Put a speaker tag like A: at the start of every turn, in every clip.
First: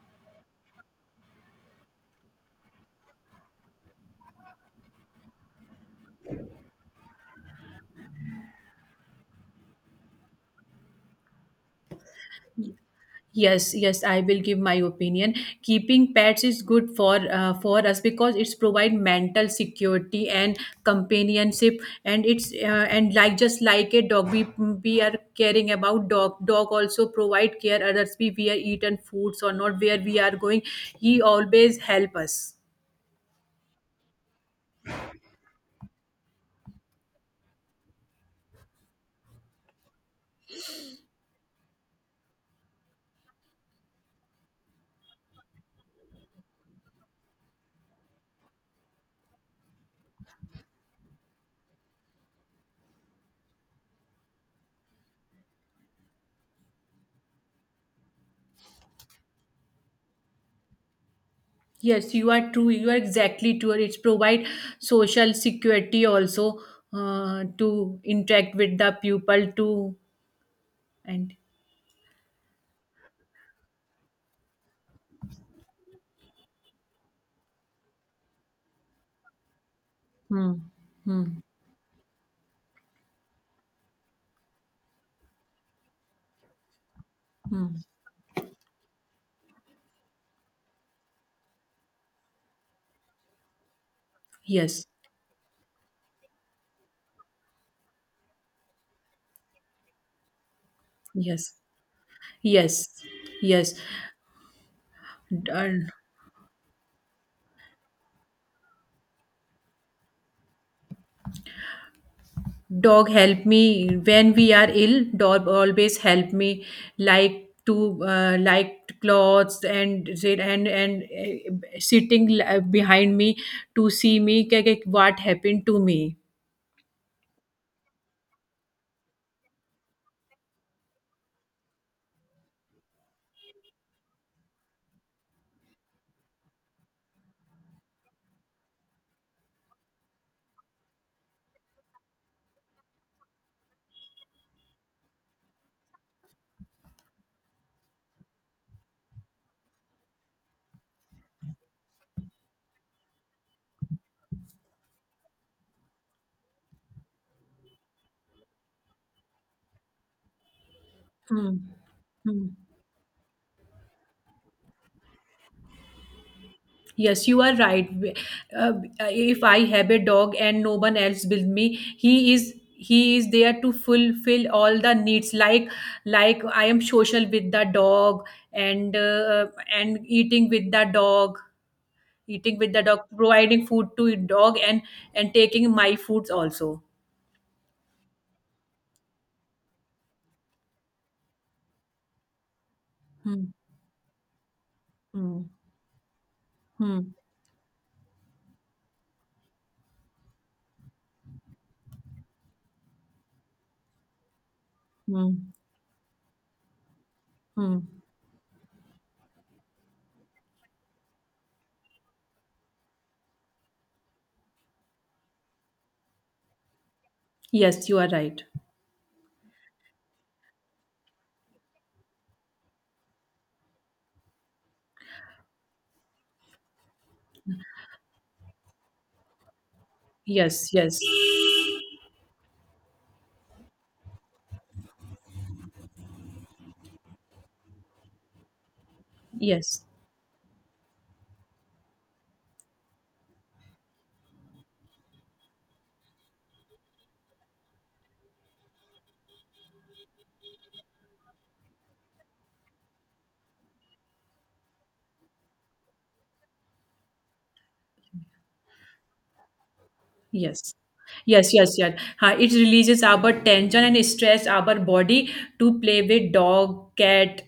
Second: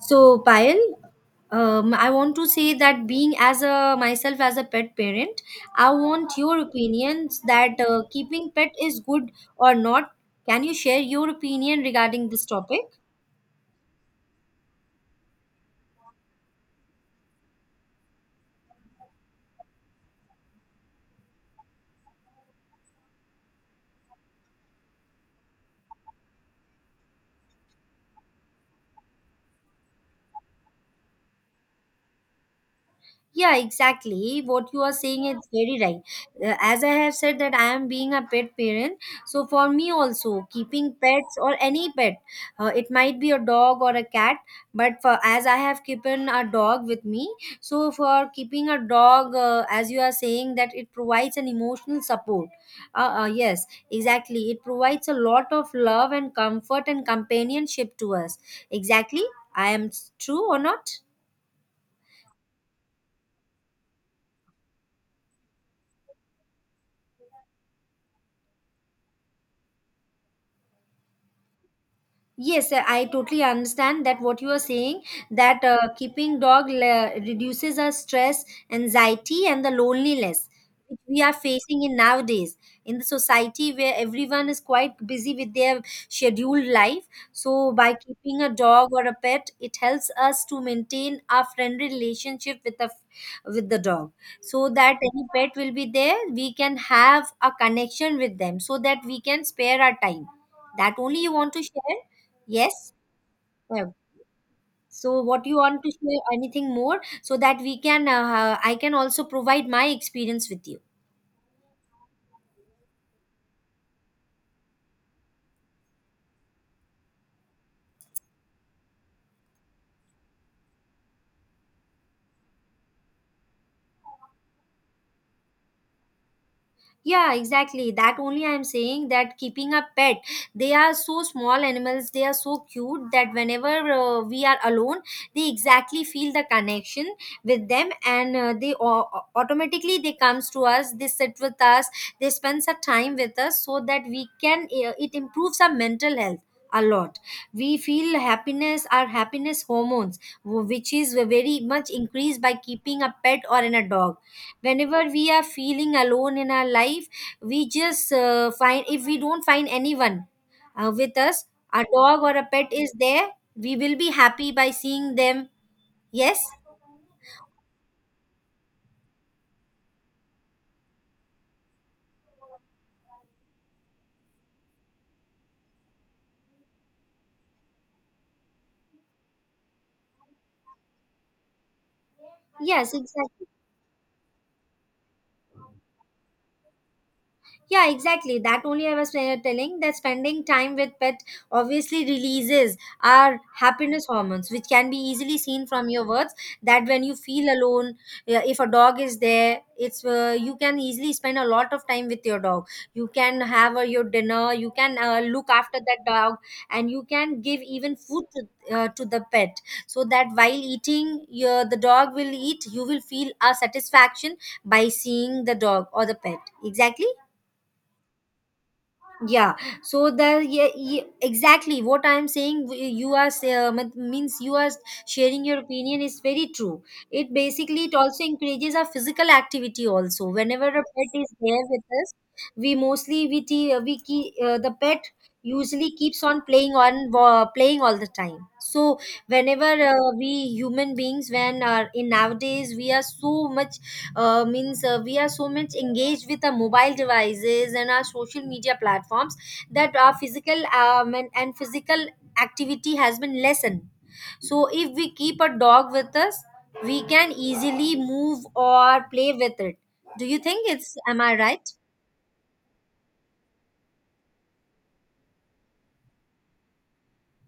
A: So, Payal, I want to say that being as a myself as a pet parent, I want your opinions that keeping pet is good or not. Can you share your opinion regarding this topic?
B: Yes, yes, I will give my opinion. Keeping pets is good for us because it's provide mental security and companionship, and like just like a dog, we are caring about dog. Dog also provide care others. We are eaten foods or not where we are going. He always help us.
A: Yeah, exactly what you are saying is very right. As I have said that I am being a pet parent, so for me also keeping pets or any pet, it might be a dog or a cat, but for as I have keeping a dog with me, so for keeping a dog, as you are saying that it provides an emotional support. Yes, exactly it provides a lot of love and comfort and companionship to us, exactly. I am true or not?
B: Yes, you are true. You are exactly true. It's provide social security also to interact with the people too and.
A: Yes, I totally understand that what you are saying, that keeping dog reduces our stress, anxiety, and the loneliness
B: Hmm.
A: which we
B: Hmm.
A: are facing in nowadays, in the society where everyone is quite busy with their scheduled life. So,
B: Hmm.
A: by keeping a dog or a pet, it helps us to maintain our friendly relationship with the dog, so
B: Yes.
A: that any pet will be there. We can have a connection with them, so that we can spare our time. That only you want
B: Yes.
A: to share.
B: Yes.
A: Yes.
B: Yes.
A: Well, so what
B: D-
A: you want to
B: and
A: share anything more so that we can I can also provide my experience with you.
B: dog help me when we are ill. Dog always help me, like clothes and sitting behind me to see me. What happened to me?
A: Yeah, exactly that only I'm saying that keeping a pet, they are so small animals, they are so cute that whenever we are alone, they exactly feel the connection with them, and automatically they comes to us, they sit with us, they spend some time with us so that we can it improves our mental health a lot. We feel happiness, our happiness hormones which is very much increased by keeping a pet or in a dog. Whenever we are feeling alone in our life, we just find if we don't find anyone with us, a dog or a
B: Hmm.
A: pet is there. We will be happy by seeing them, yes,
B: Yes, you are right. Uh, if I have a dog and no one else with me, he is he is there to fulfill all the needs. Like I am social with the dog, and uh, and eating with the dog, eating with the
A: yes,
B: dog,
A: exactly.
B: providing food to dog, and taking my foods also.
A: Yeah, exactly. That only I was telling that spending time with pet obviously releases our
B: Hmm.
A: happiness hormones, which can be easily
B: Hmm.
A: seen from your words. That
B: Hmm.
A: when you feel alone, if a dog is there, it's you can easily spend a lot of time with your dog. You can have your dinner. You can
B: Hmm.
A: look after that dog, and you can give
B: Hmm.
A: even food to. To the pet so that while eating your the dog will eat, you will feel a satisfaction by seeing the dog or the pet, exactly.
B: Yes, you are right.
A: Yeah, so the, yeah, yeah, exactly what I'm saying, w- you are say- mean- means you are sharing your opinion is very true. It basically it also encourages our physical activity also whenever
B: Yes.
A: a
B: Yes.
A: pet is there with us. We mostly we keep, the pet usually keeps on playing all the time. So whenever
B: Yes.
A: we human beings, when in nowadays we are so much, means we are so much engaged with our mobile devices and our social media platforms, that our physical and physical activity has been lessened. So if we keep a dog with us, we can easily move or play with it. Do you think
B: Yes.
A: it's, am I
B: Yes,
A: right?
B: yes, yes. Huh, it releases our tension and stress our body to play with dog, cat,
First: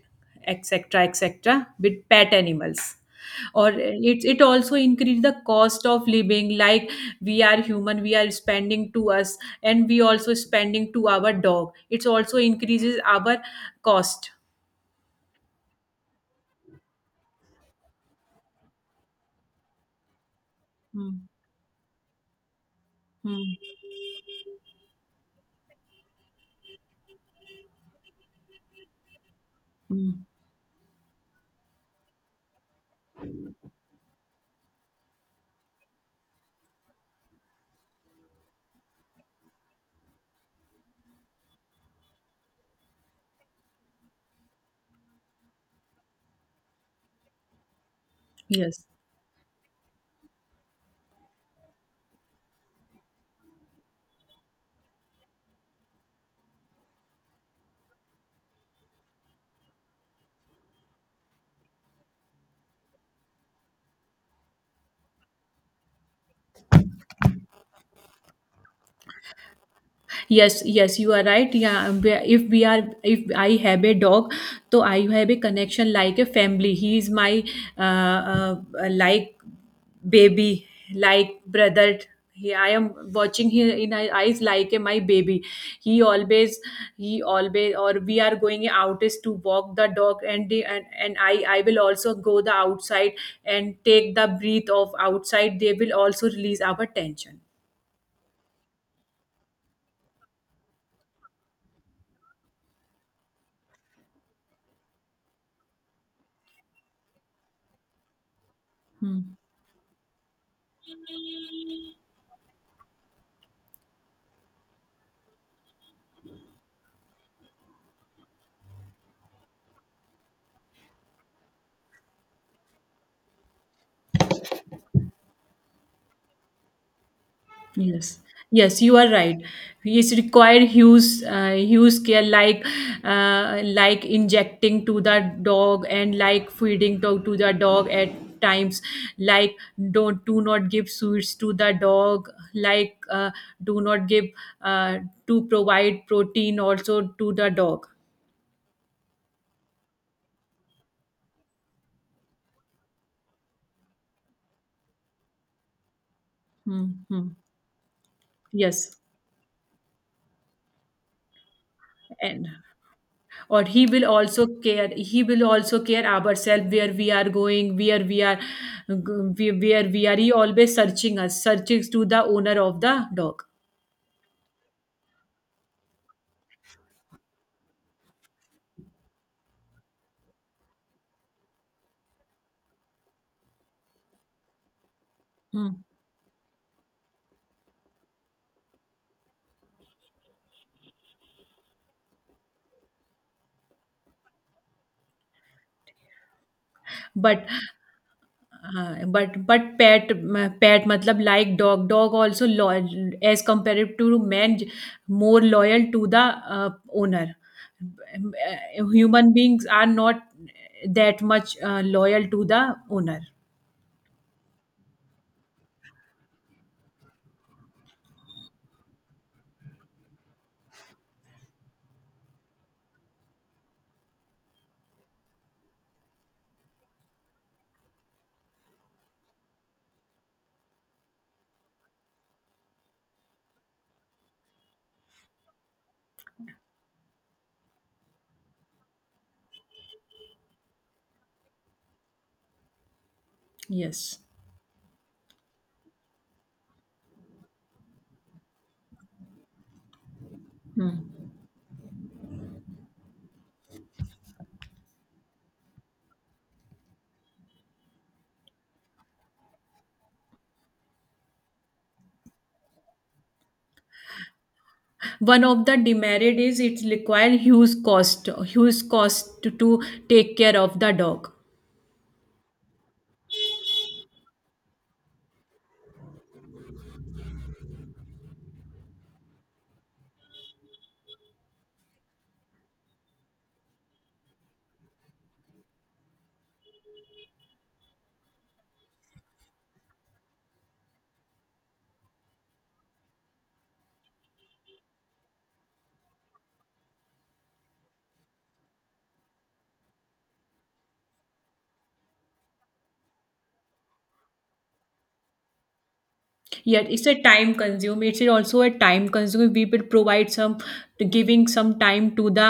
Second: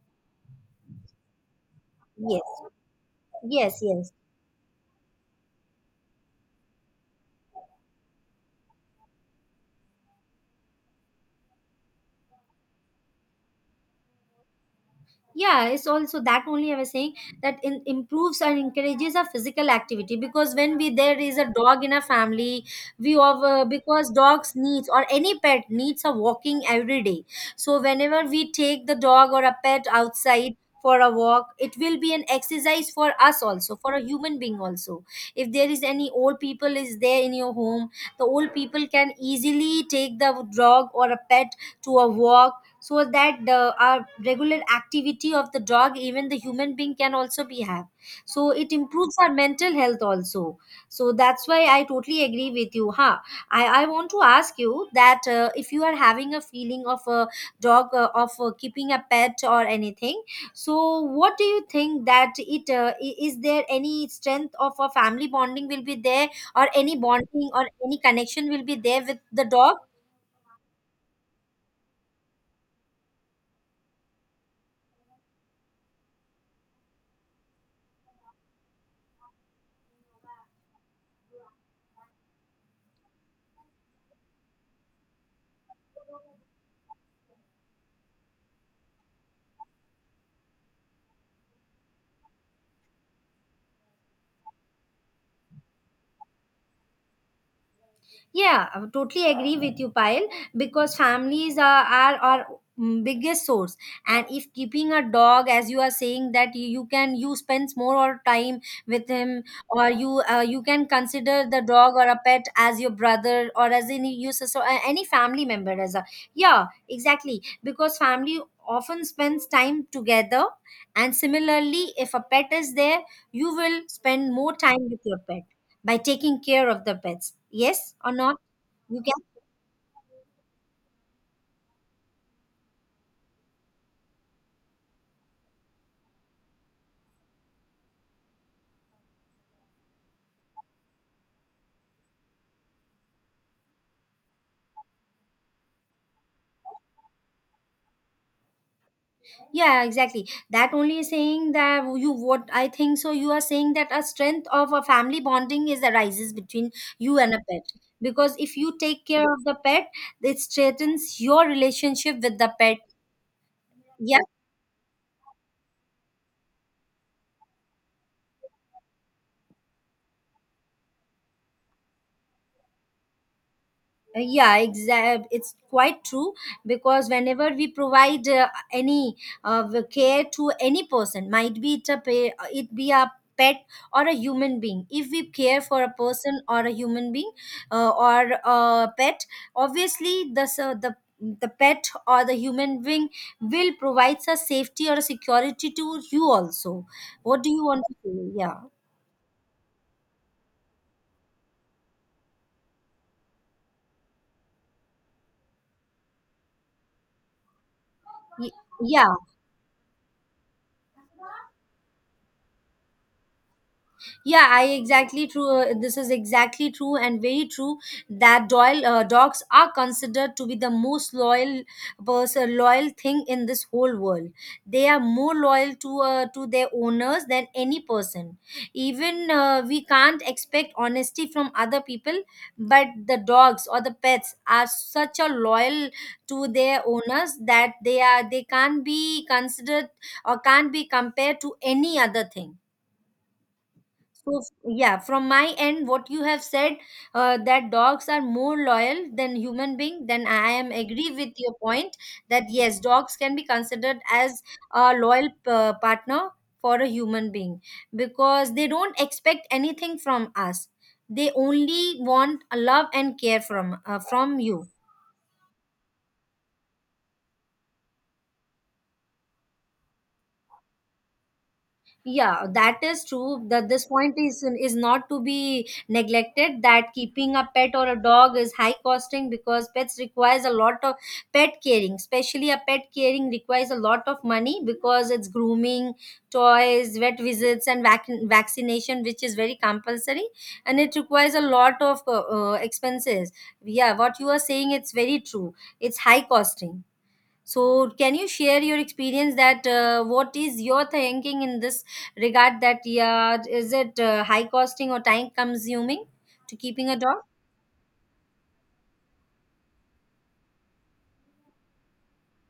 B: etc., etc., with pet
A: Yes,
B: animals. Or
A: yes, yes.
B: it also increase the cost of living. Like, we are human, we are spending to us, and we also spending to our dog. It also increases our cost.
A: Yeah, it's also that only I was saying, that improves and encourages a physical activity because when we, there
B: Hmm.
A: is a dog in a family, we of
B: Hmm.
A: because dogs needs or any pet needs a walking every day. So whenever we take the dog or a pet
B: Hmm.
A: outside for a walk, it will be an exercise for us also, for a human being also. If there is any old people is there in your home, the old people can easily take the dog or a pet to a walk, so that the our regular activity of the dog, even the human being can also be have. So it
B: Yes.
A: improves our mental health also. So that's why I totally agree with you. Huh, I want to ask you that if you are having a feeling of a dog, of keeping a pet or anything, so what do you think that it, is there any strength of a family bonding will be there, or any bonding or any connection will be there with the dog?
B: Yes, yes, you are right, yeah. We- if we are if i have a dog, so I have a connection like a family. He is my, uh, uh, like, baby, like, brother. He, I am watching him in my eyes like a my baby. He always he always or we are going out is to walk the dog, and I will also go the outside and take the breath of outside. They will also release our tension.
A: Yeah, I totally agree with you, Payal, because families are our biggest source. And if keeping a dog, as you are saying, that you can you spends more or time with
B: Hmm.
A: him, or you, you can consider the dog or a pet as your brother or as any you, so so, any family member as a, yeah, exactly because family often spends time together, and similarly if a pet is there, you will spend more time with your pet by taking care of the pets, yes or
B: Yes,
A: not?
B: yes, you
A: You
B: are
A: can,
B: right. It's required huge care, like injecting to the dog and like feeding to the dog at times. Like, don't do not give sweets to the dog. Like, do not give uh, to provide protein also to the dog.
A: yeah, exactly that only saying that you, what I think, so you are saying that a strength of a family bonding is arises between
B: Hmm.
A: you and
B: Hmm.
A: a pet, because if you
B: Yes,
A: take care of the pet, it strengthens your relationship with
B: and
A: the pet.
B: or he will
A: Yeah.
B: also care he will also care ourselves, where we are going, where we are, where we are, he always searching us, searching to the owner of the dog.
A: Yeah, exact it's quite true, because whenever we provide any the care to any person, might be it a it be a pet or a human being, if we care
B: Hmm.
A: for a person or a human being, or a pet, obviously the the pet or the human being will provide a safety or a security to you also. What
B: but
A: do you want to say? Yeah.
B: but pet pet matlab, like dog also loyal as compared to man, more loyal to the uh, owner.
A: Y- yeah.
B: Human beings are not that much loyal to the owner.
A: Yeah, I exactly true. This is exactly true and very true, that Doyle, dogs are considered to be the most loyal person, loyal thing in this whole world. They are more loyal to their owners than any person. Even we can't expect honesty from other people, but the dogs or the pets are such a loyal to their owners that they are they can't be considered or can't be compared to any other thing.
B: Yes.
A: So, yeah, from my end, what you have said, that dogs are more loyal than human being, then I am agree with your point that yes, dogs can be considered as a loyal partner for a human being, because they don't expect anything from us. They only want love and care from you.
B: One of the demerit is it requires huge cost, huge cost to take care of the dog.
A: Yeah, that is true, that this point is not to be neglected, that keeping a pet or a dog is high costing because pets requires a lot of pet caring. Especially a pet caring requires a lot of money, because it's grooming, toys, vet visits, and vaccination, which is very compulsory. And it requires a lot of expenses. Yeah, what you are saying, it's very true, it's high costing. So, can you share your experience that what is your thinking in this regard, that yeah, is it high costing or time consuming to
B: Yet
A: keeping a
B: it's a
A: dog?
B: time consume. It's also a time consume. We will provide some, giving some time to the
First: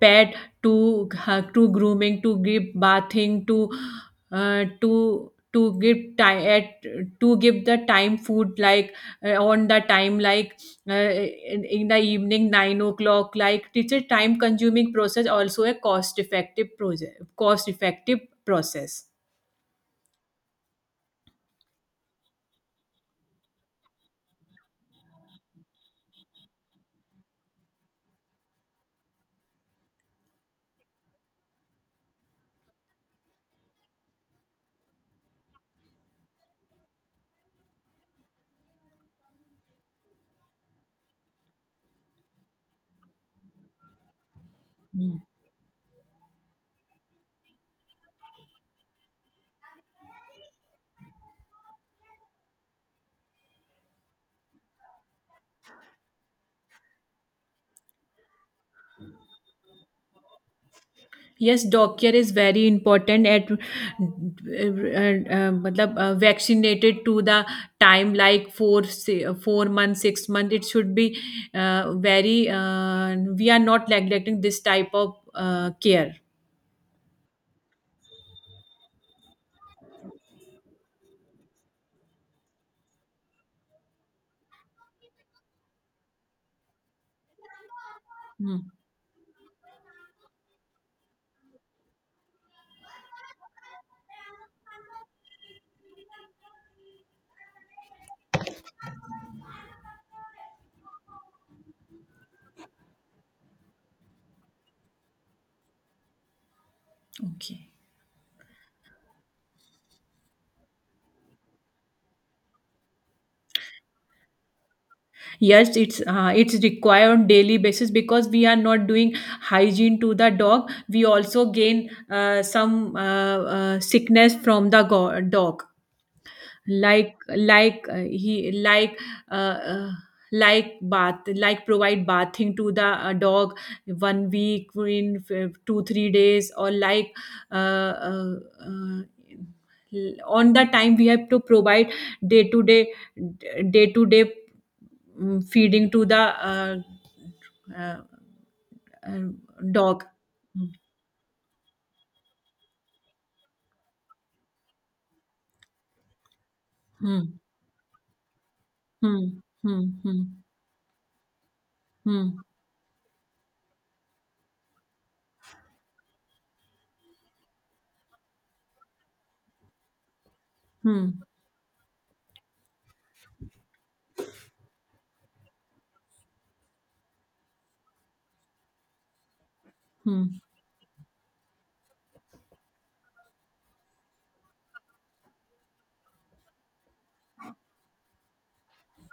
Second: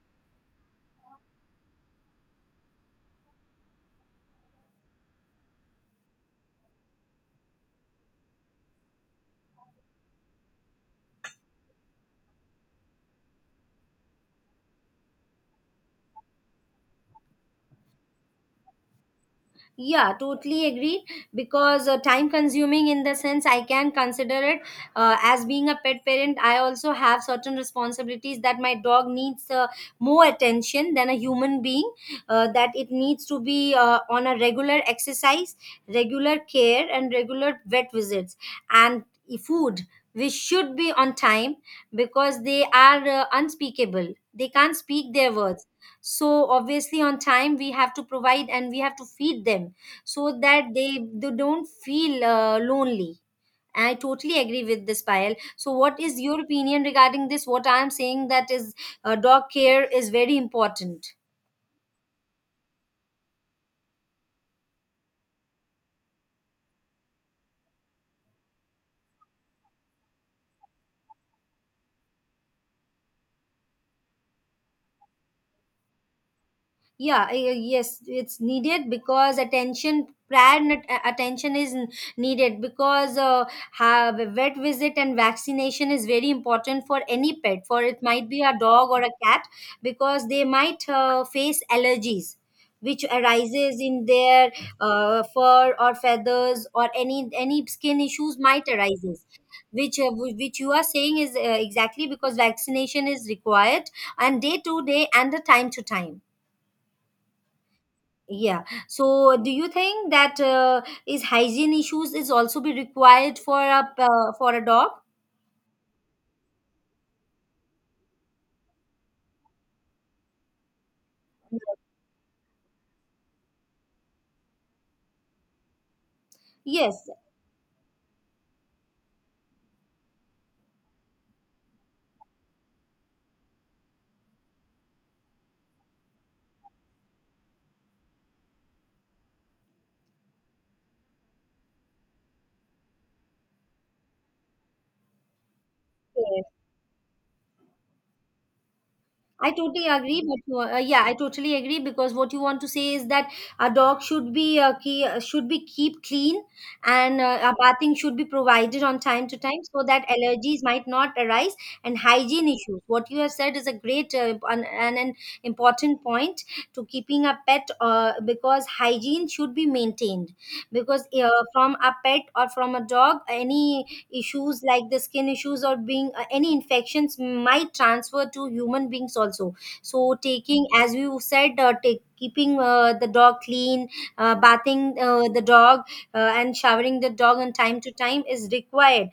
B: pet, to grooming, to give bathing, to give time at, to give the time food, like on the time, like, in the evening 9 o'clock. Like, it's a time consuming process, also a cost effective project, cost effective process.
A: Yeah, totally agree. Because time consuming, in the sense, I can consider it as being a pet parent. I also have certain responsibilities that my dog needs more attention than a human being, that it needs to be on a regular exercise, regular care, and regular vet visits, and food, which should be on time, because they are unspeakable. They can't speak their words, so obviously on time we have to provide and we have to feed them, so that they don't feel lonely. I totally agree with this, Payal. So what is your opinion regarding this, what I am saying, that is, dog care is very important.
B: Yes, dog care is very important at matlab, vaccinated to the time, like 4 4 months, 6 months it should be, very, we are not neglecting this type of care.
A: Yeah, yes, it's needed because attention attention is needed because have a vet visit and vaccination is very important for any pet, for it might be a
B: Hmm.
A: dog or a cat, because they might face allergies which arises in their fur or feathers, or any skin issues might arises, which which you are saying is exactly, because vaccination is required, and day to day and the time to time.
B: Okay.
A: Yeah. So, do you think that is hygiene issues is also be required for a, for a dog?
B: Yes, it's required on daily basis because we are not doing hygiene to the dog. We also gain some sickness from the dog.
A: Yes.
B: Like he, like, uh, uh, like bath, like provide bathing to the dog one week in 2-3 days, or like uh, uh, uh, on the time we have to provide day to day day to day, feeding to the uh, uh,
A: I totally
B: dog.
A: agree, but yeah, I totally agree because what you want to say is that a dog should be should be keep clean, and
B: Hmm.
A: a bathing should be provided on time to
B: Hmm.
A: time so
B: Hmm.
A: that
B: Hmm.
A: allergies might not arise and
B: Hmm.
A: hygiene issues. What you have said is a great and an important point to keeping a pet, because hygiene should be maintained, because
B: Hmm.
A: from a pet or from a dog, any issues like the skin issues or being any infections might transfer to human beings also. So
B: Hmm.
A: taking, as we said, take keeping the dog clean, bathing the dog, and showering the dog on time to time is required,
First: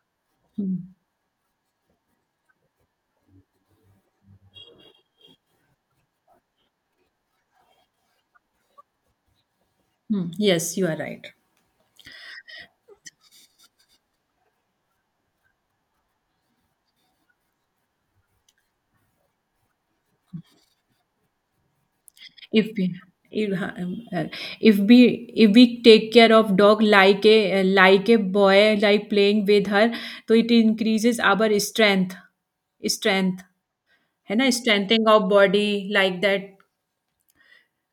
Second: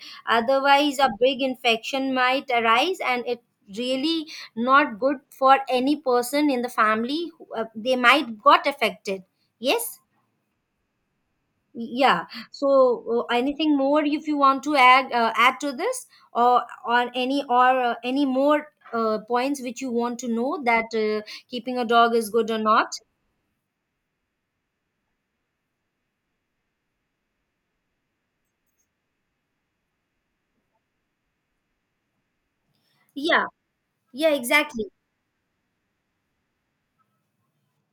B: Hmm.
A: otherwise a big infection might arise, and it really not good for any person in the family who, they might got affected. Yes.
B: Hmm. Yes, you are right.
A: Yeah. So anything more if you want to add, to this, or any more points which you want to know, that keeping a dog is good or
B: if
A: not?
B: we if, uh, if we take care of dog, like a boy, like playing with her, so it increases our strength.
A: Yeah. Yeah,
B: है ना,
A: exactly.
B: strengthening of body like that,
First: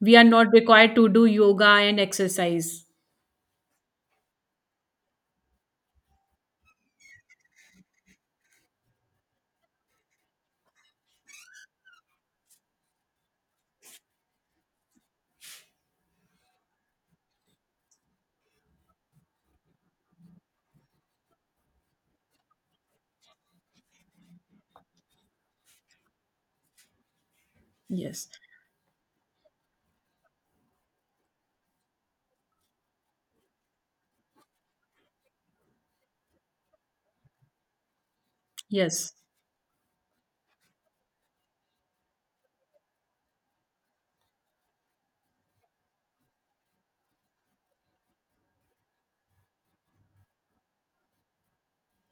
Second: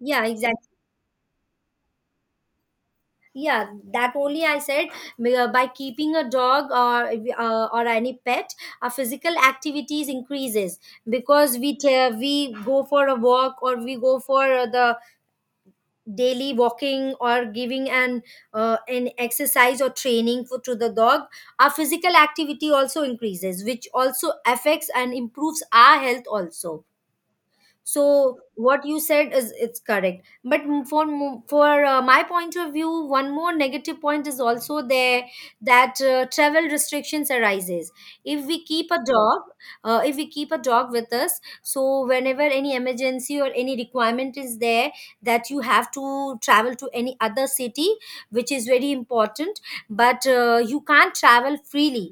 B: we
A: Yeah,
B: are not
A: exactly.
B: required to do yoga and exercise.
A: Yeah, that only I said, by keeping a dog or any pet, our physical activities increases because we go for a walk, or we go for the daily walking, or giving an exercise or training for to the dog, our physical activity also increases, which also affects and improves our health also.
B: Yes,
A: So what you said is it's correct, but for my point of view, one more negative point is also there, that travel restrictions arises if we keep a
B: yes,
A: dog, if we keep a dog with us, so whenever any emergency or any requirement is there, that you have to travel to any other city, which is very important, but you can't travel freely.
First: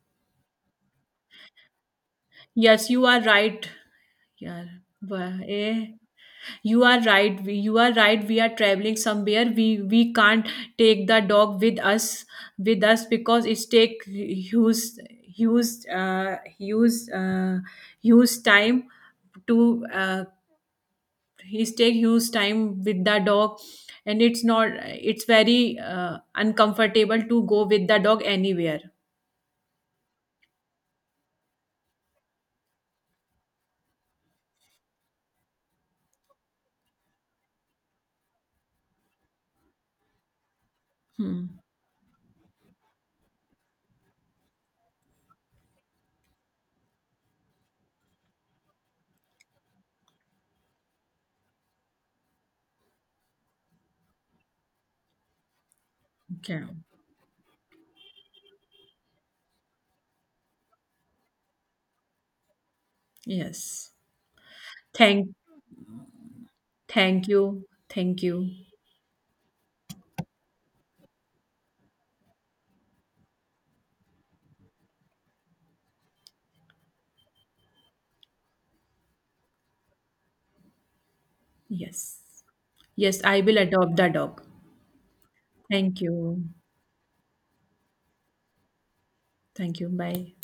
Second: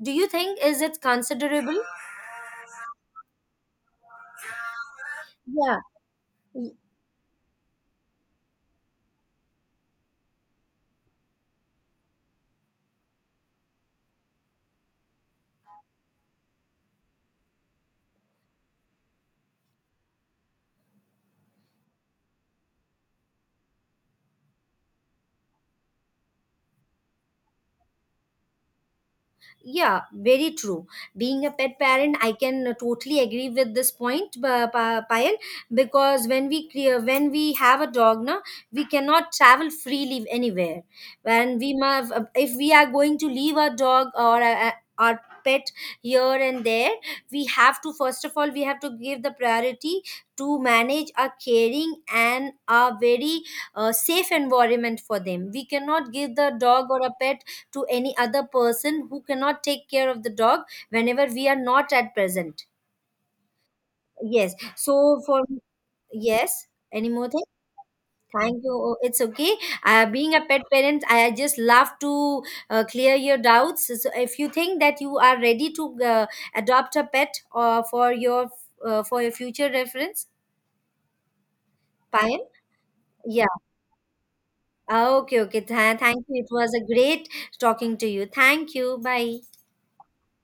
A: Do you think is it considerable?
B: yes, you are right, yeah. वाह,
A: Yeah.
B: eh, you are right. You are right, we are traveling somewhere we can't take the dog with us, with us, because it's take huge uh, huge uh, huge time, to he's take huge time with the dog, and it's not, it's very uncomfortable to go with the dog anywhere.
A: Yeah, very true. Being a pet parent, I can totally agree with this point, Payal, because when we when we have a dog, na, we cannot travel freely anywhere. And
B: Hmm.
A: we must, if we are going to leave our dog or our pet here and there, we have to, first of all we have to give the priority to manage a caring and a very safe environment for them. We cannot give the
B: Okay.
A: dog or a pet to any other person who cannot take care of the dog whenever we are not at present.
B: Yes.
A: Yes. So
B: thank
A: for, yes, any more
B: Thank
A: thing?
B: you, thank you.
A: Thank you. Oh, it's okay. Being a pet parent, I just love to clear your doubts. So if you think that you are ready to adopt a pet for your, for your future reference,
B: Yes,
A: Payan.
B: yes I
A: Yeah.
B: will adopt the dog.
A: Ah, okay. Okay.
B: Thank
A: Thank you.
B: you.
A: It was a great talking to you. Thank you. Bye.
B: Thank you. Bye.